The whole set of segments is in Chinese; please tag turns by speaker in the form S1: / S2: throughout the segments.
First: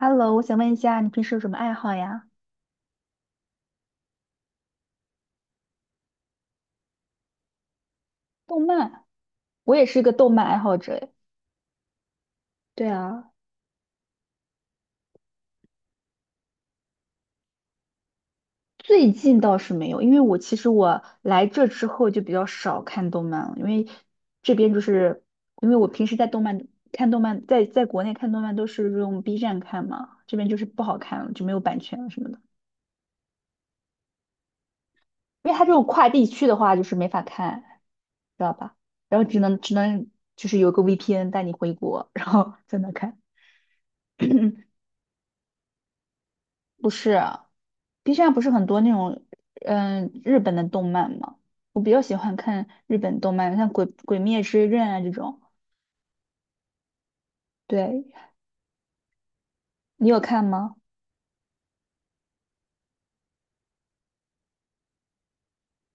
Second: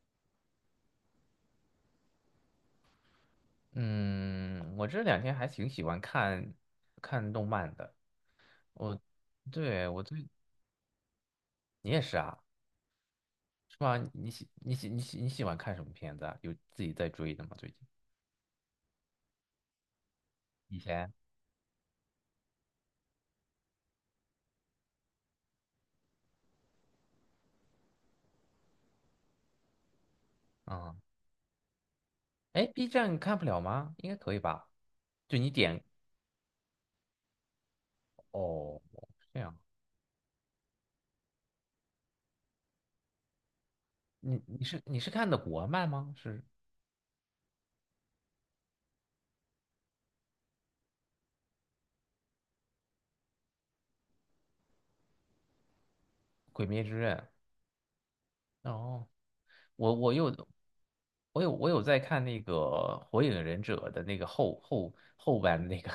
S1: Hello，我想问一下，你平时有什么爱好呀？
S2: 嗯，我这两天还挺喜欢看看动漫的。
S1: 动
S2: 我，
S1: 漫，我也
S2: 对，
S1: 是一
S2: 我
S1: 个
S2: 最，
S1: 动漫爱好者诶。
S2: 你也是啊，
S1: 对啊，
S2: 是吧？你喜欢看什么片子啊？有自己在追的吗？最近？
S1: 最近倒是没有，因为我其实
S2: 以
S1: 我
S2: 前？
S1: 来这之后就比较少看动漫了，因为这边就是因为我平时在动漫看动漫，在国内看动漫都是用 B 站看嘛，这边就是不好
S2: 嗯，
S1: 看了，就没有版权了什么的。
S2: 哎，B 站看不了吗？应该可以吧？就
S1: 因
S2: 你
S1: 为它这
S2: 点，
S1: 种跨地区的话，就是没法看，知道吧？
S2: 哦，
S1: 然后
S2: 是
S1: 只
S2: 这样。
S1: 能只能就是有个 VPN 带你回国，然后在那看。
S2: 你你 是你是看的国漫吗？是
S1: 不是，B 站不是很多那种日本的动漫吗？我比较喜欢看日本动漫，像《鬼灭之刃》啊这种。
S2: 《鬼灭之刃》？
S1: 对，
S2: 哦，我
S1: 你
S2: 我
S1: 有
S2: 又
S1: 看吗？
S2: 我有在看那个《火影忍者》的那个后半那个，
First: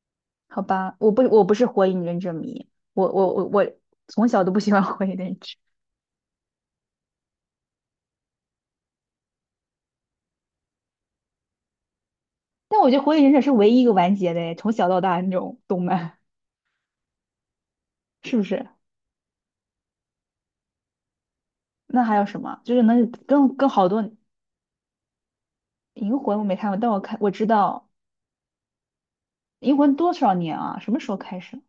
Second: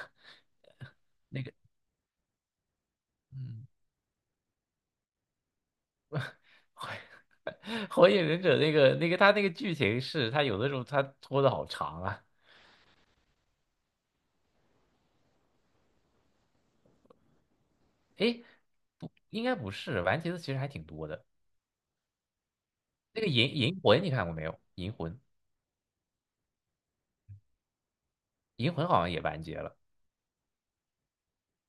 S1: 好吧，我不是火影忍者迷，我
S2: 嗯，
S1: 从小都不喜欢火影忍者，
S2: 《火影忍者》那个他那个剧情是，他有的时候他拖的好长啊。
S1: 但我觉得火影忍者是唯一一个完结的诶，从小到大那种动漫，是不
S2: 诶，
S1: 是？
S2: 不，应该不是，完结的其实还挺多的。
S1: 那还有什么？就是能
S2: 那个
S1: 跟
S2: 银
S1: 跟
S2: 银
S1: 好多
S2: 魂你看过没有？银魂，
S1: 银魂我没看过，但我看我知道
S2: 银魂好像也完结了。
S1: 银魂多少年啊？什么时候开始？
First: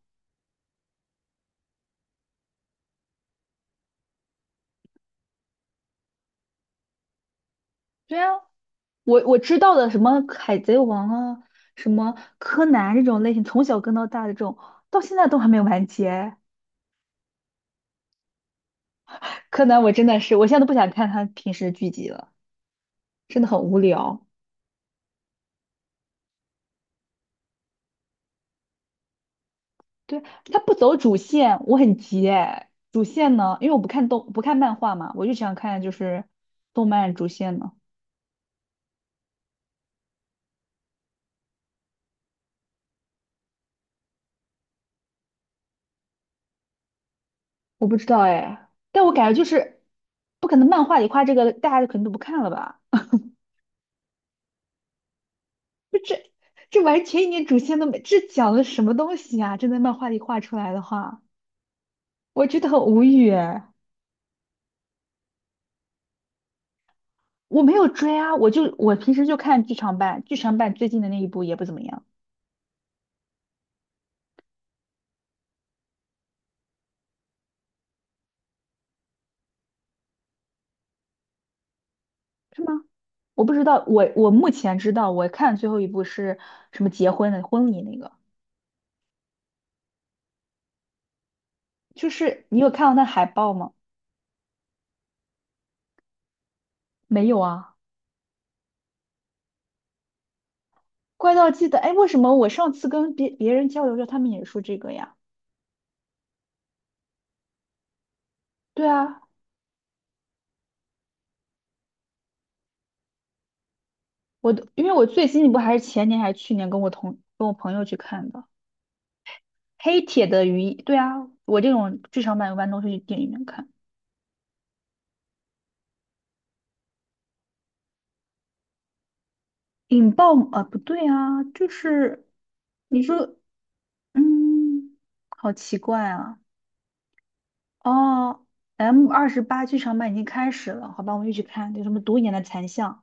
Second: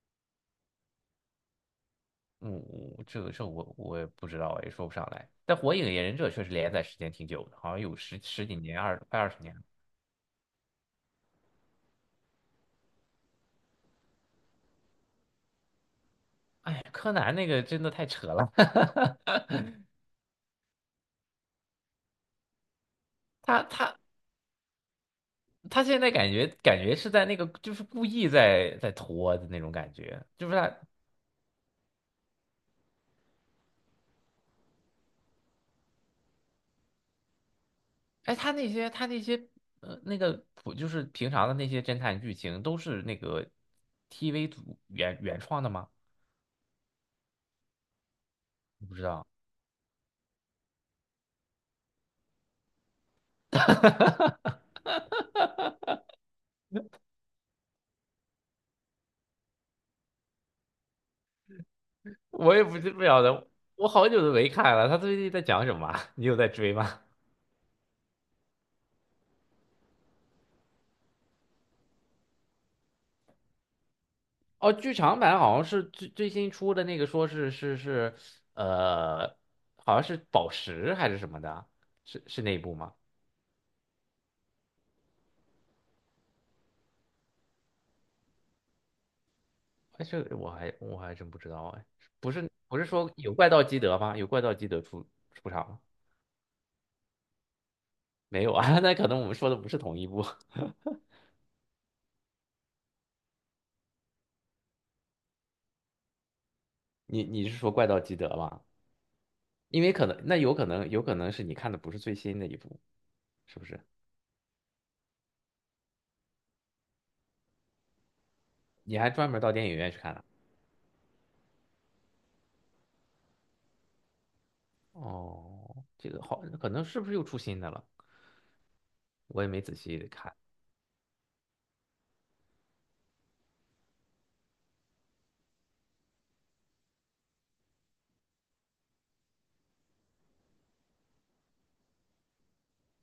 S2: 嗯，我这个这我我也不知道，也说不上来。但《火影忍者》确实连载时间挺久的，好像有
S1: 对
S2: 十
S1: 啊，
S2: 十几年，二快
S1: 我
S2: 二十
S1: 我
S2: 年。
S1: 知道的什么海贼王啊，什么柯南这种类型，从小跟到大的这种，到现在都还没有完结。
S2: 哎柯南那个真的太扯了，
S1: 柯南我真的是，我现在都不想看他平时剧集了，真的很
S2: 他
S1: 无
S2: 他
S1: 聊。
S2: 他现在感觉是在那个就是故意在拖的那种感
S1: 对，
S2: 觉，就是
S1: 他不
S2: 他
S1: 走主线，我很急哎。主线呢，因为我不看漫画嘛，我就想看就是动漫主线呢。
S2: 哎他那些呃那个普就是平常的那些侦探剧情都是那个 TV 组原创的吗？
S1: 我不知道哎，
S2: 我不知
S1: 但我
S2: 道，
S1: 感觉就是不可能漫画里画这个，大家肯定都不看了吧？这完全一点主线都没，这讲的什么东西啊？真的漫画里画出来的话。我
S2: 我
S1: 觉
S2: 也
S1: 得
S2: 不
S1: 很
S2: 知
S1: 无
S2: 不晓
S1: 语
S2: 得，
S1: 哎。
S2: 我好久都没看了，他最近在讲什么啊 你有在追吗？
S1: 我没有追啊，我平时就看剧场版，剧场版最近的那一部也不怎么样，
S2: 哦，剧场版好像是最新出的那个，说呃，好像是宝石还是什么的啊，是那一
S1: 是
S2: 部
S1: 吗？
S2: 吗？
S1: 我不知道，我目前知道，我看最后一部是什么结婚的婚礼那个，
S2: 哎，这个我还真不知道哎，
S1: 就
S2: 不
S1: 是
S2: 是
S1: 你有
S2: 不是
S1: 看到那
S2: 说
S1: 海
S2: 有怪
S1: 报
S2: 盗
S1: 吗？
S2: 基德吗？有怪盗基德出场吗？
S1: 没有啊，
S2: 没有啊，那可能我们说的不是同一部。
S1: 怪盗基德，哎，为什么我上次跟别人交流着，他们也说这个呀？
S2: 你是说怪盗基德吗？
S1: 对啊，
S2: 因为可能那有可能有可能是你看的不是最新的一部，是不是？
S1: 我都因为我最新一部还是前年还是去年跟跟我朋友去看的
S2: 你还专门到电影院去
S1: 《黑
S2: 看了？
S1: 铁的鱼，对啊，我这种剧场版一般都是去电影院看。
S2: 哦，这个好，可能是不是又出新的了？我也没仔细
S1: 引
S2: 看。
S1: 爆啊，不对啊，就是你说，嗯，好奇怪啊。哦，M28剧场版已经开始了，好吧，我们一起看，有什么独眼的残像，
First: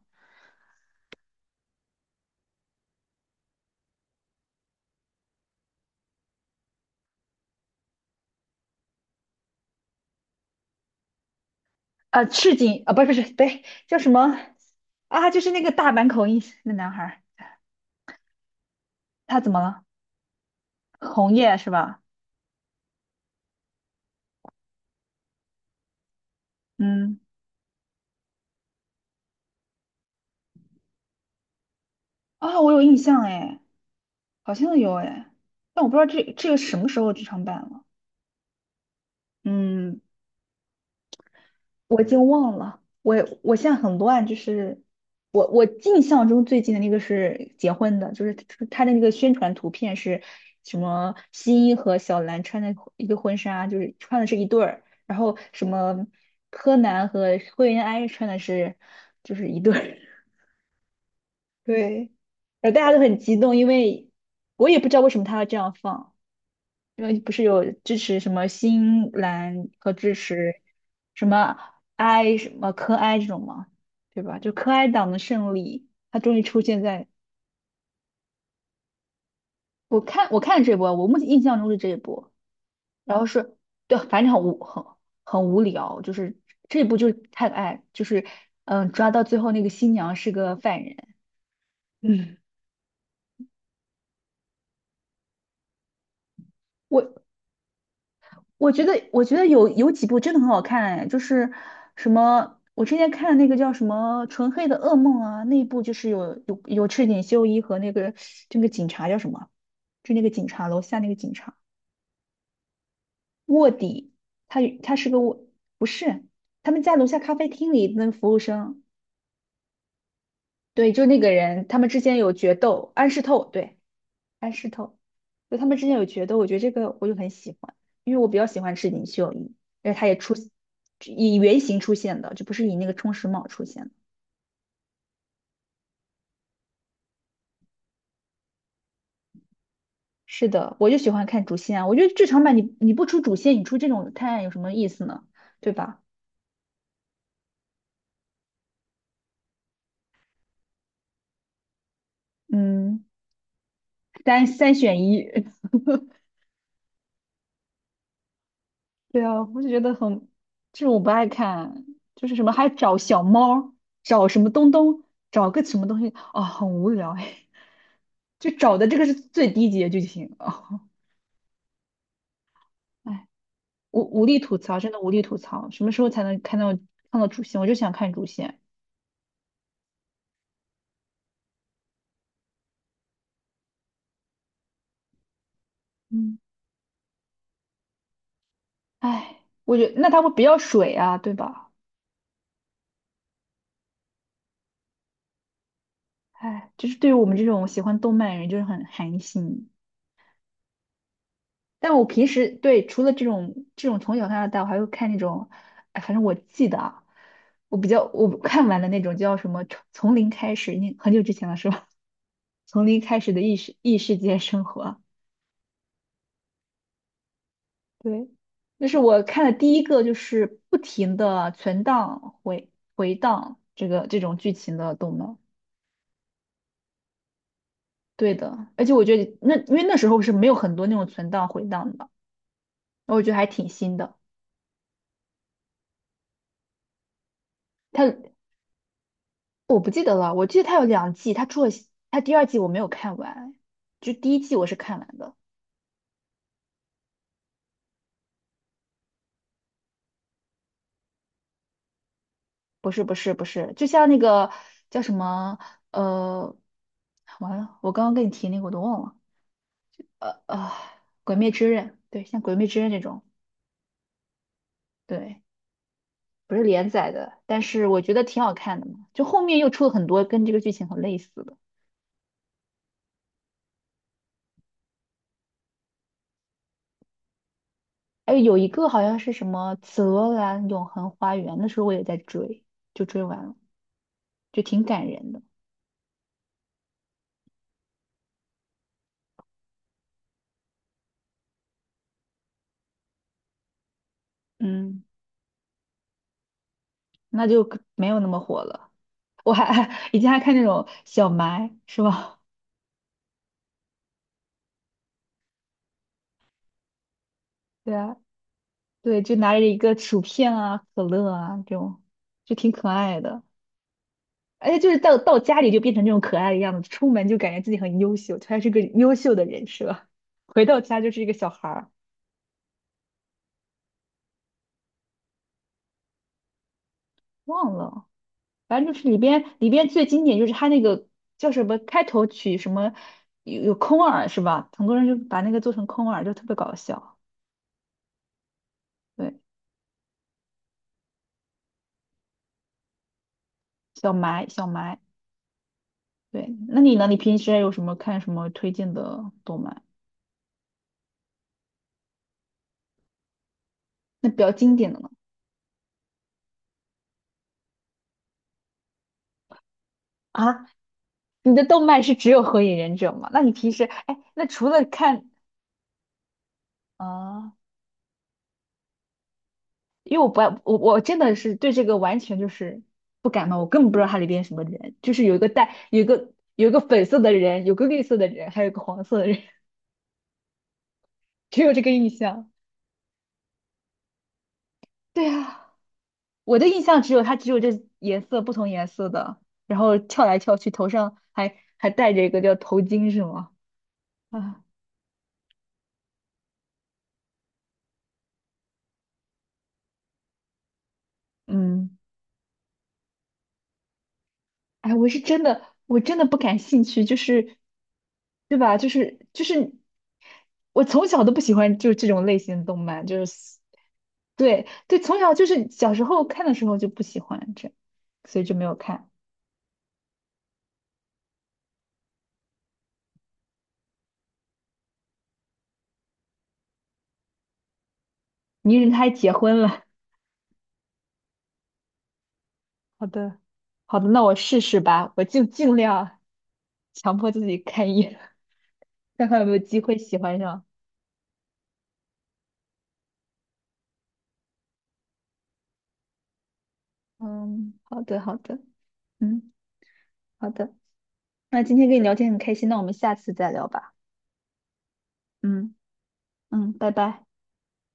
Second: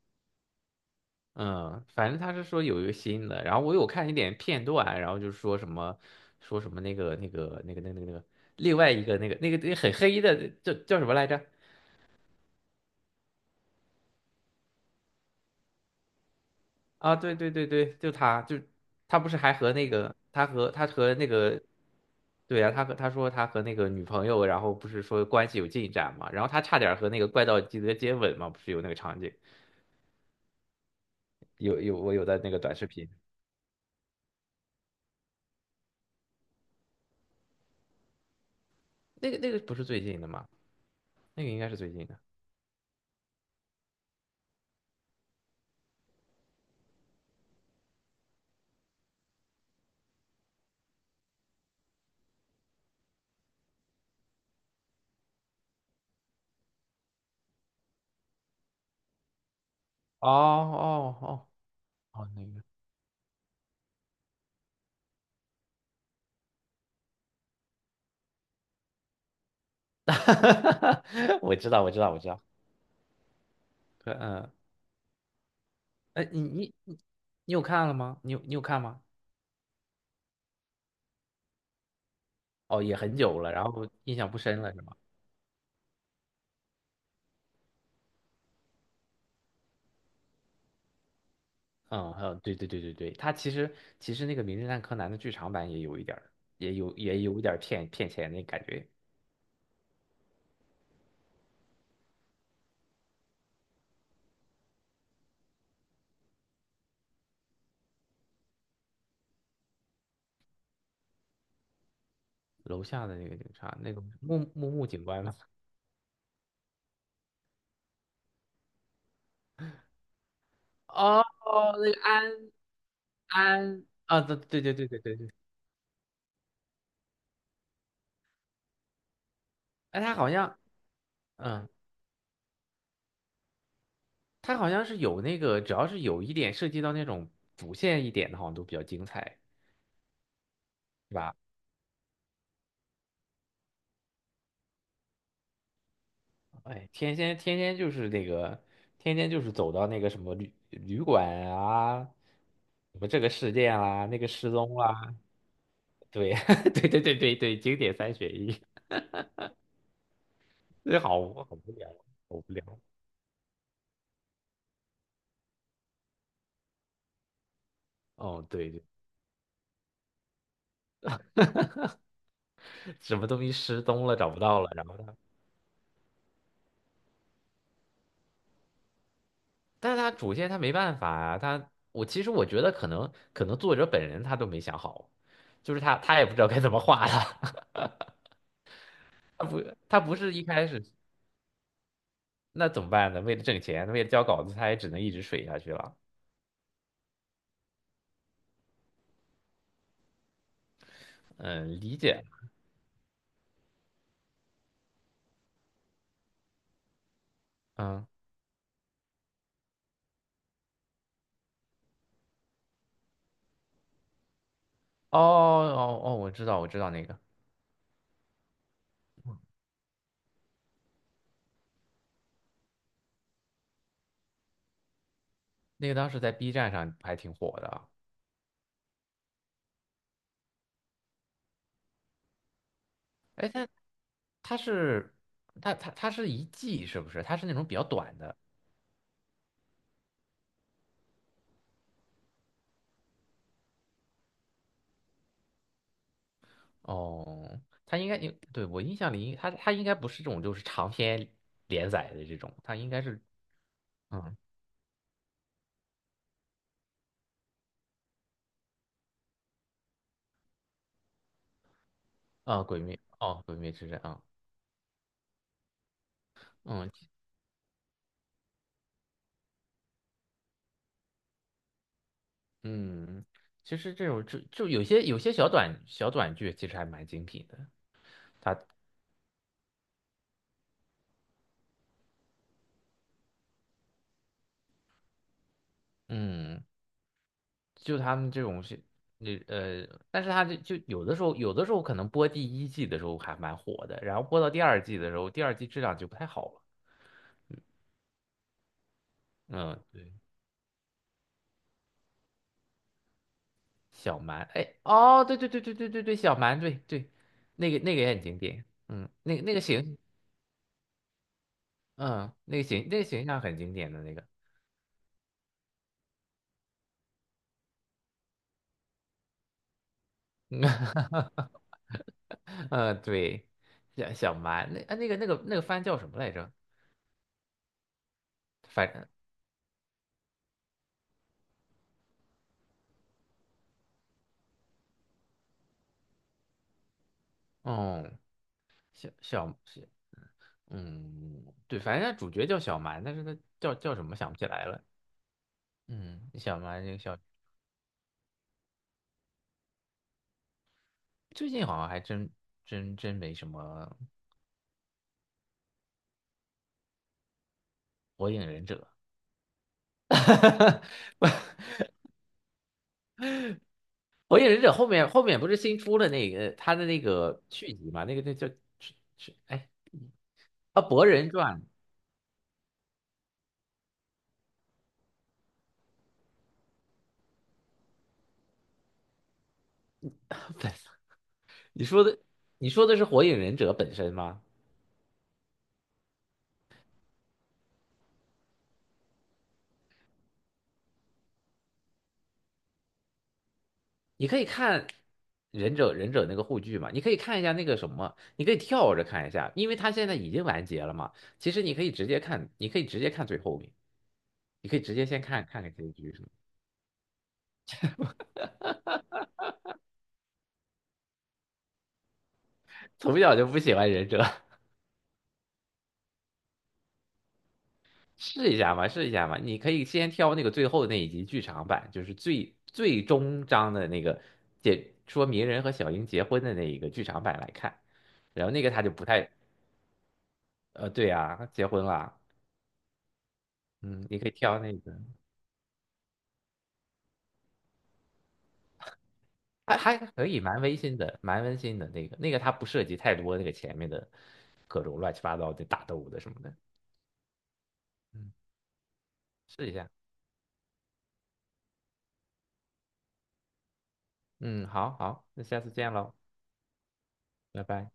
S2: 嗯，反正他是说有一个新的，然后我有看一点片段，然后就说什么那个另外一个那个很黑的叫什么来着？
S1: 啊，赤井啊，不是不是，对，叫什么啊？就是那个大阪口音那男孩
S2: 啊，
S1: 儿
S2: 对对对对，就他他不是
S1: 他怎
S2: 还
S1: 么
S2: 和
S1: 了？
S2: 那个他和那
S1: 红叶
S2: 个
S1: 是吧？
S2: 对啊，他和那个女朋友，然后不是说关系有进展嘛，然后他差点和
S1: 嗯，
S2: 那个怪盗基德接吻嘛，不是有那个场景，我有的那个
S1: 啊，我
S2: 短
S1: 有
S2: 视
S1: 印
S2: 频，
S1: 象哎，好像有哎，但我不知道这个什么时候剧场版了。
S2: 那个不是
S1: 嗯。
S2: 最近的吗？那个应该是最
S1: 我已
S2: 近的。
S1: 经忘了，我现在很乱，就是我印象中最近的那个是结婚的，就是他的那个宣传图片是什么新一和小兰穿的一个婚纱，就是穿的是一对儿，然后什么柯南和灰原哀穿的是就是一对儿，
S2: 哦哦哦
S1: 对，
S2: 哦，那个。
S1: 然后大家都很激动，因为我也不知道为什么他要这样放。因为不是有支持什么新兰和 支
S2: 哈
S1: 持
S2: 哈哈，
S1: 什
S2: 我
S1: 么
S2: 知道，我知道，我知
S1: 哀
S2: 道。
S1: 什么科哀这种吗？对吧？
S2: 嗯，
S1: 就科哀党的胜利，他
S2: 哎，
S1: 终
S2: 你
S1: 于出
S2: 你
S1: 现
S2: 你
S1: 在
S2: 你有看了吗？你有看吗？
S1: 我看这波，我目前印象中是这一波。
S2: 哦，也很
S1: 然后
S2: 久了，然后
S1: 对，
S2: 印
S1: 反
S2: 象
S1: 正
S2: 不
S1: 很无
S2: 深了，是
S1: 很
S2: 吗？
S1: 很无聊，就是这一部就是太爱，就是抓到最后那个新娘是个犯人。
S2: 嗯还有，
S1: 嗯，
S2: 对对对对对，它其实那个《名侦探柯南》的剧场版也有一点儿，也有也
S1: 我
S2: 有一点儿骗骗钱那感
S1: 我觉
S2: 觉。
S1: 得，我觉得有有几部真的很好看，哎，就是什么，我之前看的那个叫什么《纯黑的噩梦》啊，那一部就是有赤井秀一和那个这个警察叫什么，就那个警察楼下那个警察
S2: 楼下的那个警
S1: 卧
S2: 察，那个
S1: 底，
S2: 木
S1: 他
S2: 木木
S1: 他
S2: 警
S1: 是个
S2: 官吗？
S1: 卧，不是，他们在楼下咖啡厅里那个服务生，对，就那
S2: 哦，
S1: 个人，他们
S2: 那
S1: 之
S2: 个
S1: 间
S2: 安
S1: 有决斗，安室透，对。
S2: 安啊，
S1: 安
S2: 对对
S1: 石
S2: 对对
S1: 头，
S2: 对对对，
S1: 就他们之间有觉得，我觉得这个我就很喜欢，因为我比较喜欢赤井秀一，而且
S2: 哎，
S1: 他
S2: 他
S1: 也
S2: 好
S1: 出
S2: 像，
S1: 以原
S2: 嗯，
S1: 型出现的，就不是以那个冲绳茂出现的。
S2: 他好像是有那个，只要是有一点涉及到那种主线一点的，好像都比较精彩。
S1: 是的，我就喜
S2: 是
S1: 欢
S2: 吧？
S1: 看主线啊我觉得剧场版你不出主线，你出这种探案有什么意思呢？对吧？
S2: 哎，天天就是那个，天天就是走到那个什么旅馆啊，什
S1: 嗯，
S2: 么这个事件啦、那个
S1: 三
S2: 失
S1: 三
S2: 踪
S1: 选
S2: 啦、
S1: 一。
S2: 对，对对对对对，经典三选一，
S1: 对啊，我就觉得很，这种
S2: 这
S1: 我不爱
S2: 好无
S1: 看，
S2: 聊，
S1: 就是
S2: 好
S1: 什
S2: 无
S1: 么
S2: 聊。
S1: 还找小猫儿找什么东东，找个什么东西，啊、很无聊哎，
S2: 哦，
S1: 就
S2: 对
S1: 找
S2: 对，
S1: 的这个是最低级的剧情啊。
S2: 什
S1: 哎
S2: 么东西失
S1: 无
S2: 踪了，
S1: 无
S2: 找
S1: 力
S2: 不
S1: 吐
S2: 到了，
S1: 槽，
S2: 然
S1: 真
S2: 后
S1: 的无
S2: 他，
S1: 力吐槽。什么时候才能看到主线？我就想看主线。
S2: 但是他主线他没办法啊，我其实我觉得可能作者本人他都没想好，就是他也不
S1: 嗯，
S2: 知道该怎么画了，
S1: 唉，
S2: 他不
S1: 我觉得
S2: 他
S1: 那
S2: 不
S1: 他会
S2: 是
S1: 比
S2: 一
S1: 较
S2: 开始。
S1: 水啊，对吧？
S2: 那怎么办呢？为了挣钱，为了交稿子，他也只能一直水下去了。
S1: 唉，就是对于我们这种喜欢动漫的人，就是很寒心。
S2: 嗯，
S1: 但
S2: 理
S1: 我
S2: 解。
S1: 平时对除了这种从小看到大，我还会看那种，哎，反正我记得啊，我比较
S2: 嗯，
S1: 我看完的那种叫什么《从零开始》，那很久之前了是吧？从零开始的异世界生活，
S2: 哦，我知道，我知道那个，
S1: 对，那是我看的第一个，就是不停的存档回档这种剧情的动漫。
S2: 那个当时在 B 站上还挺火的啊。
S1: 对的，而且我觉得那因为那时候是没有很多那种存档回档的，我觉得还
S2: 哎，
S1: 挺新的。
S2: 他是他是一季是不是？他是那种比较
S1: 它
S2: 短的。
S1: 我不记得了，我记得它有两季，它出了它第二季我没有看完，就第一季我是看完的。
S2: 哦，他应该应对我印象里，他应该不是这种就是长篇连载的这种，他应
S1: 不
S2: 该
S1: 是不
S2: 是
S1: 是不是，就像那
S2: 嗯
S1: 个叫什么呃，完了，我刚刚跟你提那个我都忘了，呃呃，《鬼灭之刃》对，像《鬼
S2: 啊，
S1: 灭之
S2: 鬼
S1: 刃》这
S2: 灭
S1: 种。
S2: 哦，鬼灭之刃啊，
S1: 对，不是连
S2: 嗯
S1: 载的，但是我觉得挺好看的嘛。就后面又出了很多跟这个剧情很类似的，
S2: 嗯。其实这种有些小短剧，其实还蛮精品的。
S1: 哎，有
S2: 他
S1: 一个好像是什么《紫罗兰永恒花园》，那时候我也在追，就追完了，就挺感人的。
S2: 嗯，就他们这种是，那呃，但是他就就有的时候，有的时候可能播第一季的时候还蛮火的，然后播到第二季
S1: 嗯，
S2: 的时候，第二季质量就不太好了。
S1: 那就可没有那么火了。我还
S2: 嗯，对，
S1: 以前还看那种小埋，是吧？
S2: 小蛮，哎，哦，对对对对对对对，小蛮，对对，那个
S1: 对
S2: 那个也
S1: 啊，
S2: 很经典，嗯，
S1: 对，就
S2: 那个
S1: 拿
S2: 那
S1: 着
S2: 个
S1: 一个
S2: 形，
S1: 薯片啊、可乐啊这种，
S2: 嗯，
S1: 就
S2: 那个
S1: 挺
S2: 形
S1: 可
S2: 那个
S1: 爱
S2: 形象
S1: 的。
S2: 很经典的那个，
S1: 而且就是到家里就变成这种可爱的样子，出门就感觉自己很优秀，他是个优秀的人设，回到家就是一个小 孩儿，
S2: 嗯，对，小蛮，那啊那个那个那个番叫什么来着？
S1: 忘了，反
S2: 反
S1: 正就是
S2: 正，
S1: 里边最经典就是他那个叫什么开头曲什么有空耳是吧？很多人就把那个做成空耳，就特别搞笑。
S2: 嗯，
S1: 对，
S2: 小小。嗯，对，反正他主角叫小蛮，但是他叫什
S1: 小
S2: 么想不起
S1: 埋小
S2: 来了。
S1: 埋，
S2: 嗯，
S1: 对，
S2: 小
S1: 那
S2: 蛮这
S1: 你
S2: 个
S1: 呢？你
S2: 小，
S1: 平时还有什么看什么推荐的动漫？
S2: 最近好像还真没什么
S1: 那比较经典的呢？
S2: 《火影忍者》。
S1: 啊，你的动漫是只有《火影忍者》吗？那你平时哎，
S2: 火
S1: 那
S2: 影忍
S1: 除
S2: 者
S1: 了
S2: 后面后
S1: 看
S2: 面不是新出了那个他的那个
S1: 啊？
S2: 续集嘛？那叫是是哎
S1: 因为我不爱我
S2: 啊
S1: 我
S2: 《博
S1: 真
S2: 人
S1: 的是
S2: 传》。
S1: 对这个完全就是不感冒，我根本不知道它里边什么人，就是有一个粉色的人，有个绿色的人，还有个黄色的人，只有这
S2: 你
S1: 个
S2: 说
S1: 印
S2: 的
S1: 象。
S2: 你说的是《火影忍者》本身吗？
S1: 对啊，我的印象只有它只有这颜色不同颜色的，然后跳来跳去，头上还戴着一个叫头巾是吗？
S2: 你可以
S1: 啊，
S2: 看忍者那个护具嘛，你可以看一下那个什么，你可以跳着看一下，因为它现在已经完结了嘛。其实你可以
S1: 嗯。
S2: 直接看，你可以直接看最后面，你可以
S1: 哎，
S2: 直接
S1: 我是
S2: 先
S1: 真
S2: 看看
S1: 的，
S2: 看结
S1: 我
S2: 局
S1: 真
S2: 什
S1: 的
S2: 么。
S1: 不感兴趣，就是，对吧？就是，我从小都不喜欢就是这种类型的动漫，
S2: 从
S1: 就
S2: 小就
S1: 是
S2: 不喜欢忍者，
S1: 对对，从小就是小时候看的时候就不喜欢这样 所以
S2: 试
S1: 就
S2: 一
S1: 没有
S2: 下嘛，试
S1: 看。
S2: 一下嘛。你可以先挑那个最后那一集剧场版，就是最终章的那个解说鸣人和小樱结婚的那一个剧场版来看，然后那个
S1: 泥
S2: 他就
S1: 人他
S2: 不
S1: 还
S2: 太
S1: 结婚了，
S2: 对啊，结婚了，
S1: 好的，好
S2: 嗯，
S1: 的，
S2: 你
S1: 那
S2: 可以
S1: 我
S2: 挑
S1: 试
S2: 那
S1: 试
S2: 个。
S1: 吧，我就尽量强迫自己看一眼，看看有没有
S2: 还
S1: 机会
S2: 还
S1: 喜
S2: 可
S1: 欢
S2: 以，蛮
S1: 上。
S2: 温馨的，蛮温馨的那个，它不涉及太多那个前面的各种乱七八糟的打斗的什么的。
S1: 嗯，好的，
S2: 嗯，
S1: 好的，嗯，
S2: 试一下。
S1: 好的，那今天跟你聊天很开心，那我们下次再聊吧。
S2: 嗯，好好，那下次
S1: 嗯。
S2: 见喽，
S1: 嗯，拜拜。
S2: 拜拜。